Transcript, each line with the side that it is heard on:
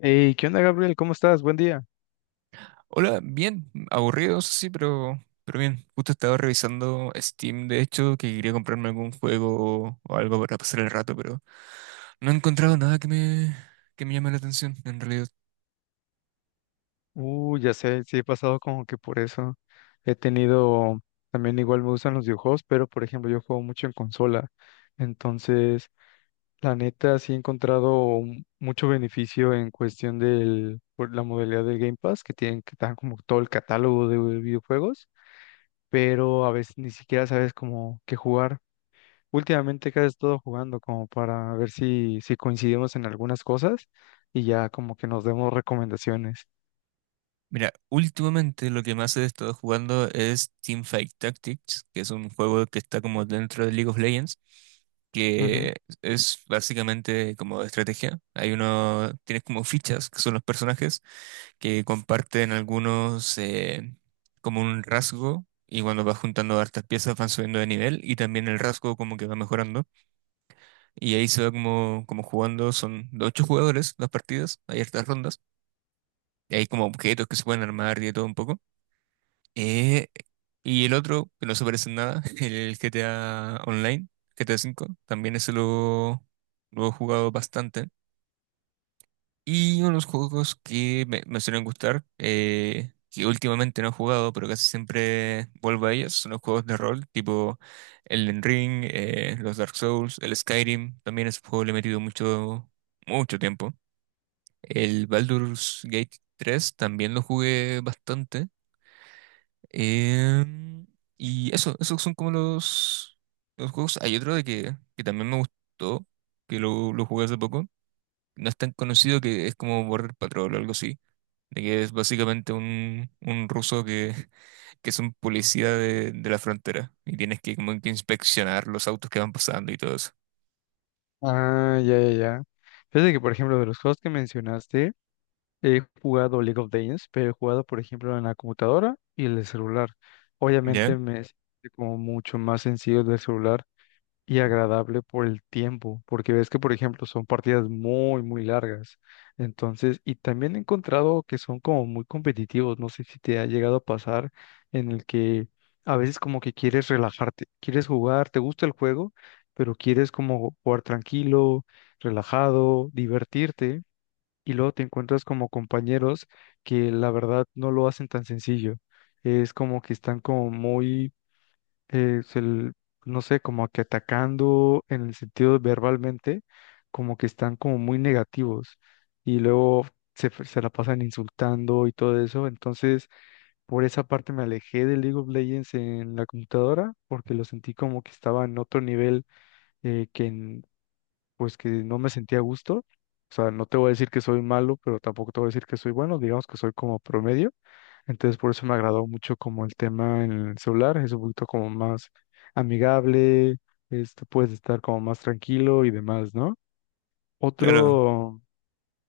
left: Hey, ¿qué onda, Gabriel? ¿Cómo estás? Buen día.
right: Hola, bien, aburrido, eso sí, pero bien. Justo estaba revisando Steam, de hecho, que quería comprarme algún juego o algo para pasar el rato, pero no he encontrado nada que me llame la atención, en realidad.
left: Ya sé, sí he pasado como que por eso. He tenido, También igual me gustan los videojuegos, pero por ejemplo yo juego mucho en consola. Entonces, la neta sí he encontrado mucho beneficio en cuestión por la modalidad del Game Pass, que tienen que dan como todo el catálogo de videojuegos, pero a veces ni siquiera sabes como qué jugar. Últimamente casi he estado jugando como para ver si coincidimos en algunas cosas y ya como que nos demos recomendaciones.
right: Mira, últimamente lo que más he estado jugando es Teamfight Tactics, que es un juego que está como dentro de League of Legends,
left: Ujú.
right: que es básicamente como de estrategia. Hay uno, tienes como fichas, que son los personajes, que comparten algunos como un rasgo y cuando vas juntando hartas piezas van subiendo de nivel y también el rasgo como que va mejorando y ahí se va como jugando. Son de ocho jugadores las partidas, hay hartas rondas y hay como objetos que se pueden armar y de todo un poco. Eh, y el otro, que no se parece en nada, el GTA Online, GTA 5 también ese lo he jugado bastante. Y unos juegos que me suelen gustar, que últimamente no he jugado, pero casi siempre vuelvo a ellos, son los juegos de rol, tipo Elden Ring, los Dark Souls, el Skyrim, también ese juego le he metido mucho, mucho tiempo. El Baldur's Gate 3 también lo jugué bastante. em, y eso, esos son como los juegos. Hay otro de que también me gustó, que lo jugué hace poco. No es tan conocido, que es como Border Patrol o algo así, de que es básicamente un ruso que, que es un policía de la frontera, y tienes que como que inspeccionar los autos que van pasando y todo eso.
left: Ah, ya, ya, ya. Fíjate que, por ejemplo, de los juegos que mencionaste, he jugado League of Legends, pero he jugado, por ejemplo, en la computadora y en el celular.
right: ¿Ya?
left: Obviamente me es como mucho más sencillo el del celular y agradable por el tiempo, porque ves que, por ejemplo, son partidas muy, muy largas. Entonces, y también he encontrado que son como muy competitivos. No sé si te ha llegado a pasar en el que a veces como que quieres relajarte, quieres jugar, te gusta el juego, pero quieres como jugar tranquilo, relajado, divertirte, y luego te encuentras como compañeros que la verdad no lo hacen tan sencillo. Es como que están como muy eh, se l- no sé, como que atacando en el sentido verbalmente, como que están como muy negativos y luego se la pasan insultando y todo eso. Entonces, por esa parte me alejé de League of Legends en la computadora porque lo sentí como que estaba en otro nivel, eh, que en- pues que no me sentía a gusto. O sea, no te voy a decir que soy malo, pero tampoco te voy a decir que soy bueno, digamos que soy como promedio, entonces por eso me agradó mucho como el tema en el celular, es un poquito como más amigable, este, puedes estar como más tranquilo y demás, ¿no?
right: Claro.
left: Otro,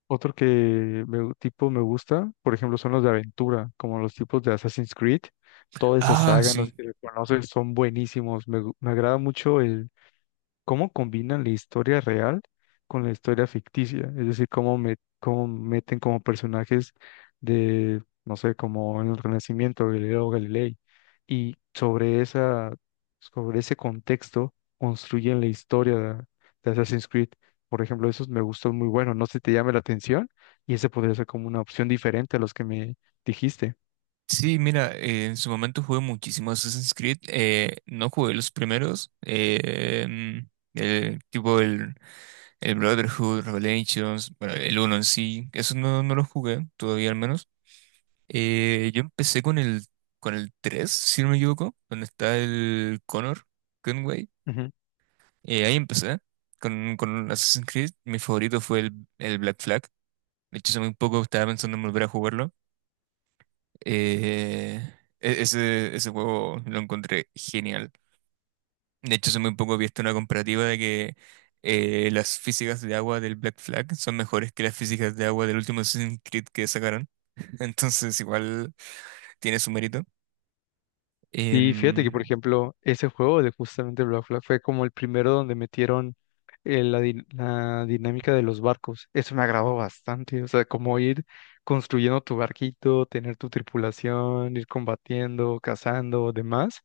left: otro que tipo me gusta, por ejemplo, son los de aventura, como los tipos de Assassin's Creed, toda esa
right: Ah,
left: saga, no sé
right: sí.
left: si lo conoces, son buenísimos, me agrada mucho el cómo combinan la historia real con la historia ficticia, es decir, cómo meten como personajes de, no sé, como en el Renacimiento, Galileo Galilei, y sobre ese contexto construyen la historia de Assassin's Creed. Por ejemplo, esos me gustó muy bueno, no sé si te llame la atención, y ese podría ser como una opción diferente a los que me dijiste.
right: Sí, mira, en su momento jugué muchísimo Assassin's Creed. No jugué los primeros. El tipo el, el Brotherhood, Revelations, bueno, el uno en sí. Eso no, no lo jugué todavía, al menos. Yo empecé con el tres, si no me equivoco, donde está el Connor Gunway. Ahí empecé con Assassin's Creed. Mi favorito fue el Black Flag. De hecho, hace muy poco estaba pensando en volver a jugarlo. Eh, ese juego lo encontré genial. De hecho, hace muy poco he visto una comparativa de que las físicas de agua del Black Flag son mejores que las físicas de agua del último Assassin's Creed que sacaron. Entonces, igual tiene su mérito.
left: Y fíjate que, por
right: Em,
left: ejemplo, ese juego de justamente Black Flag fue como el primero donde metieron, la dinámica de los barcos. Eso me agradó bastante. O sea, como ir construyendo tu barquito, tener tu tripulación, ir combatiendo, cazando, demás.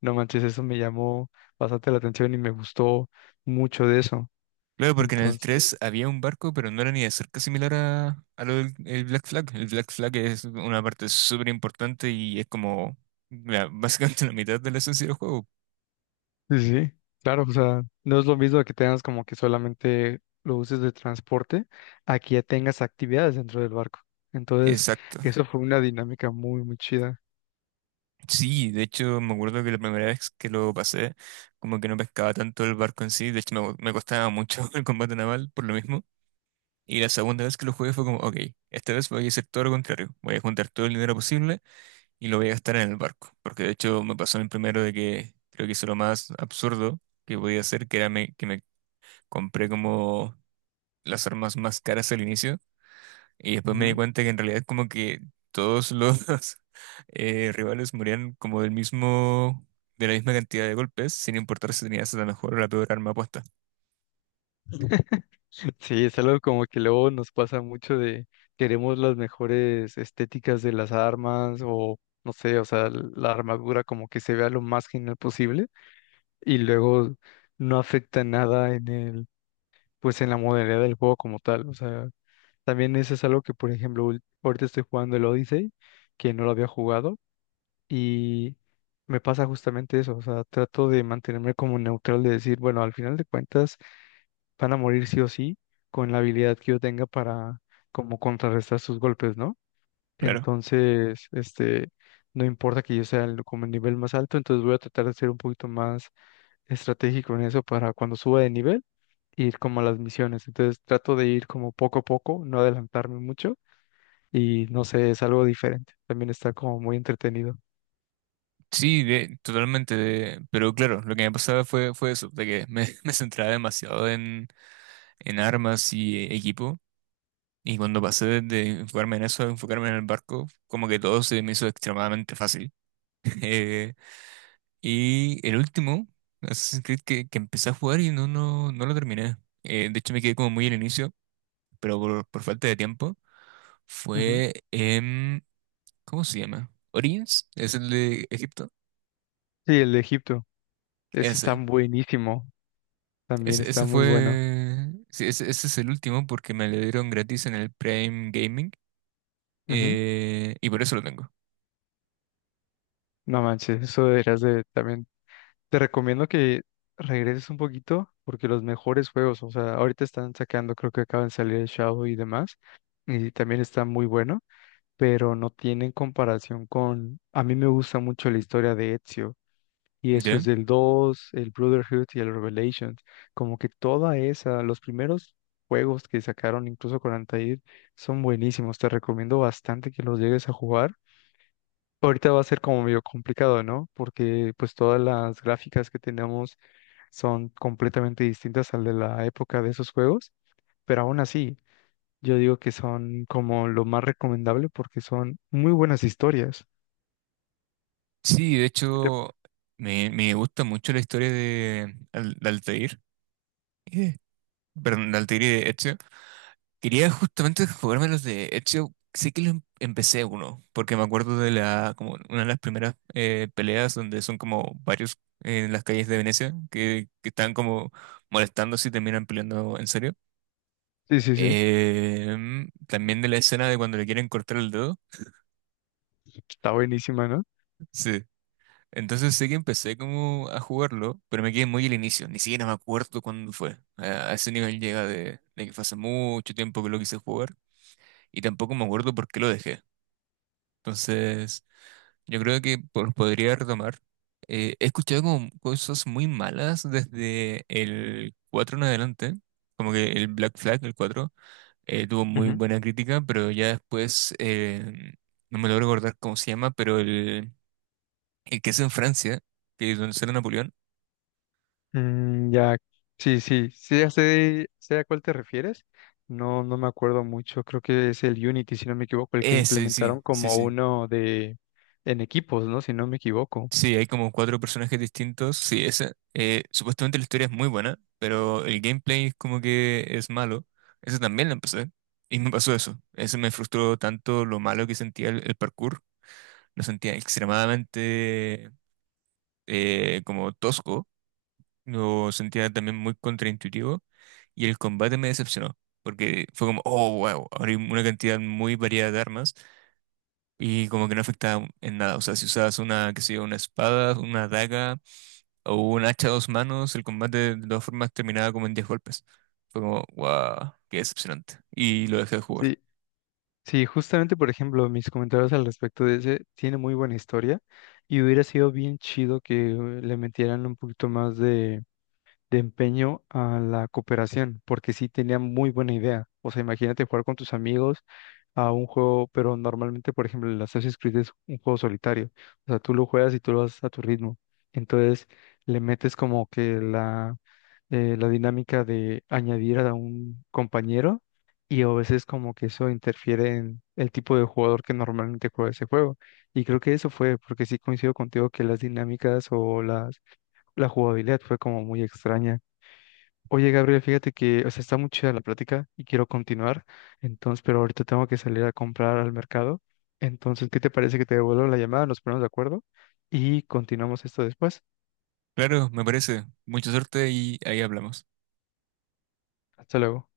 left: No manches, eso me llamó bastante la atención y me gustó mucho de eso.
right: Claro, porque en el 3 había un barco, pero no era ni de cerca similar a lo del el Black Flag. El Black Flag es una parte súper importante y es como la- básicamente la mitad de la esencia del juego.
left: Sí, sí, sí, claro, o sea, no es lo mismo que tengas como que solamente lo uses de transporte, a que ya tengas actividades dentro del barco. Entonces,
right: Exacto.
left: eso fue una dinámica muy, muy chida.
right: Sí, de hecho me acuerdo que la primera vez que lo pasé, como que no pescaba tanto el barco en sí. De hecho me costaba mucho el combate naval por lo mismo. Y la segunda vez que lo jugué fue como, ok, esta vez voy a hacer todo lo contrario, voy a juntar todo el dinero posible y lo voy a gastar en el barco, porque de hecho me pasó en el primero de que creo que hice lo más absurdo que podía hacer, que era que me compré como las armas más caras al inicio, y después me di
left: Ujú.
right: cuenta que en realidad como que todos los rivales morían como de la misma cantidad de golpes, sin importar si tenías la mejor o la peor arma puesta.
left: Sí, es algo como que luego nos pasa mucho de queremos las mejores estéticas de las armas o no sé, o sea, la armadura como que se vea lo más genial posible y luego no afecta nada en el, pues en la modalidad del juego como tal. O sea, también eso es algo que, por ejemplo, ahorita estoy jugando el Odyssey, que no lo había jugado, y me pasa justamente eso, o sea, trato de mantenerme como neutral, de decir, bueno, al final de cuentas van a morir sí o sí con la habilidad que yo tenga para como contrarrestar sus golpes, ¿no?
right: Claro.
left: Entonces, este, no importa que yo sea como el nivel más alto, entonces voy a tratar de ser un poquito más estratégico en eso para cuando suba de nivel, ir como a las misiones. Entonces trato de ir como poco a poco, no adelantarme mucho y no sé, es algo diferente. También está como muy entretenido.
right: Sí, de- totalmente, pero claro, lo que me pasaba fue, eso, de que me, me centraba demasiado en armas y equipo. Y cuando pasé de enfocarme en eso a enfocarme en el barco, como que todo se me hizo extremadamente fácil. Eh, y el último Assassin's Creed, que empecé a jugar y no, no lo terminé. De hecho, me quedé como muy al inicio, pero por falta de tiempo,
left: Ujú.
right: fue en... ¿Cómo se llama? Origins, es el de Egipto.
left: Sí, el de Egipto. Ese está
right: Ese.
left: buenísimo. También
right: Ese,
left: está
right: ese
left: muy bueno.
right: fue... sí, ese es el último porque me lo dieron gratis en el Prime Gaming.
left: Ujú.
right: Y por eso lo tengo.
left: No manches, eso deberías de también. Te recomiendo que regreses un poquito porque los mejores juegos, o sea, ahorita están sacando, creo que acaban de salir el Shadow y demás. Y también está muy bueno, pero no tienen comparación con... A mí me gusta mucho la historia de Ezio. Y eso es
right: ¿Ya?
left: del 2 el Brotherhood y el Revelations. Como que toda esa, los primeros juegos que sacaron, incluso con Altair, son buenísimos. Te recomiendo bastante que los llegues a jugar. Ahorita va a ser como medio complicado, ¿no? Porque pues todas las gráficas que tenemos son completamente distintas al de la época de esos juegos, pero aún así, yo digo que son como lo más recomendable porque son muy buenas historias.
right: Sí, de
left: ¿Qué te-
right: hecho, me gusta mucho la historia de Altair, eh, perdón, de Altair y de Ezio. Quería justamente jugarme los de Ezio, sí que los empecé uno, porque me acuerdo como una de las primeras peleas donde son como varios en las calles de Venecia, que están como molestando, si terminan peleando en serio.
left: Sí, sí, sí.
right: También de la escena de cuando le quieren cortar el dedo.
left: Está buenísima, ¿no?
right: Sí. Entonces sé que empecé como a jugarlo, pero me quedé muy al inicio, ni siquiera me acuerdo cuándo fue. A ese nivel llega, de que fue hace mucho tiempo que lo quise jugar, y tampoco me acuerdo por qué lo dejé. Entonces yo creo que podría retomar. He escuchado como cosas muy malas desde el 4 en adelante, como que el Black Flag, el 4 tuvo muy
left: Ujú.
right: buena crítica, pero ya después no me logro recordar cómo se llama, pero el que es en Francia, que es donde sale Napoleón.
left: Mm, ya, sí, sí, sí, ya sé, a cuál te refieres. No, no me acuerdo mucho. Creo que es el Unity, si no me equivoco, el que
right: Ese, sí,
left: implementaron
right: sí, sí.
left: como
right: Sí,
left: uno de en equipos, ¿no? Si no me equivoco.
right: sí, hay como cuatro personajes distintos. Sí, ese. Supuestamente la historia es muy buena, pero el gameplay es como que es malo. Ese también lo empecé. Y me pasó eso. Ese me frustró tanto lo malo que sentía el parkour. Lo sentía extremadamente como tosco. Lo sentía también muy contraintuitivo. Y el combate me decepcionó, porque fue como, oh, wow, ahora hay una cantidad muy variada de armas, y como que no afectaba en nada. O sea, si usabas una, qué sé yo, una espada, una daga o un hacha a dos manos, el combate de todas formas terminaba como en 10 golpes. Fue como, wow, qué decepcionante. Y lo dejé de jugar.
left: Sí, sí, justamente, por ejemplo, mis comentarios al respecto de ese tiene muy buena historia y hubiera sido bien chido que le metieran un poquito más de empeño a la cooperación, porque sí tenía muy buena idea. O sea, imagínate jugar con tus amigos a un juego, pero normalmente, por ejemplo, el Assassin's Creed es un juego solitario. O sea, tú lo juegas y tú lo haces a tu ritmo. Entonces, le metes como que la dinámica de añadir a un compañero y a veces como que eso interfiere en el tipo de jugador que normalmente juega ese juego. Y creo que eso fue, porque sí coincido contigo que las dinámicas o la jugabilidad fue como muy extraña. Oye, Gabriel, fíjate que, o sea, está muy chida la plática y quiero continuar, entonces, pero ahorita tengo que salir a comprar al mercado. Entonces, ¿qué te parece que te devuelvo la llamada? Nos ponemos de acuerdo y continuamos esto después.
right: Claro, me parece. Mucha suerte y ahí hablamos.
left: Hasta luego.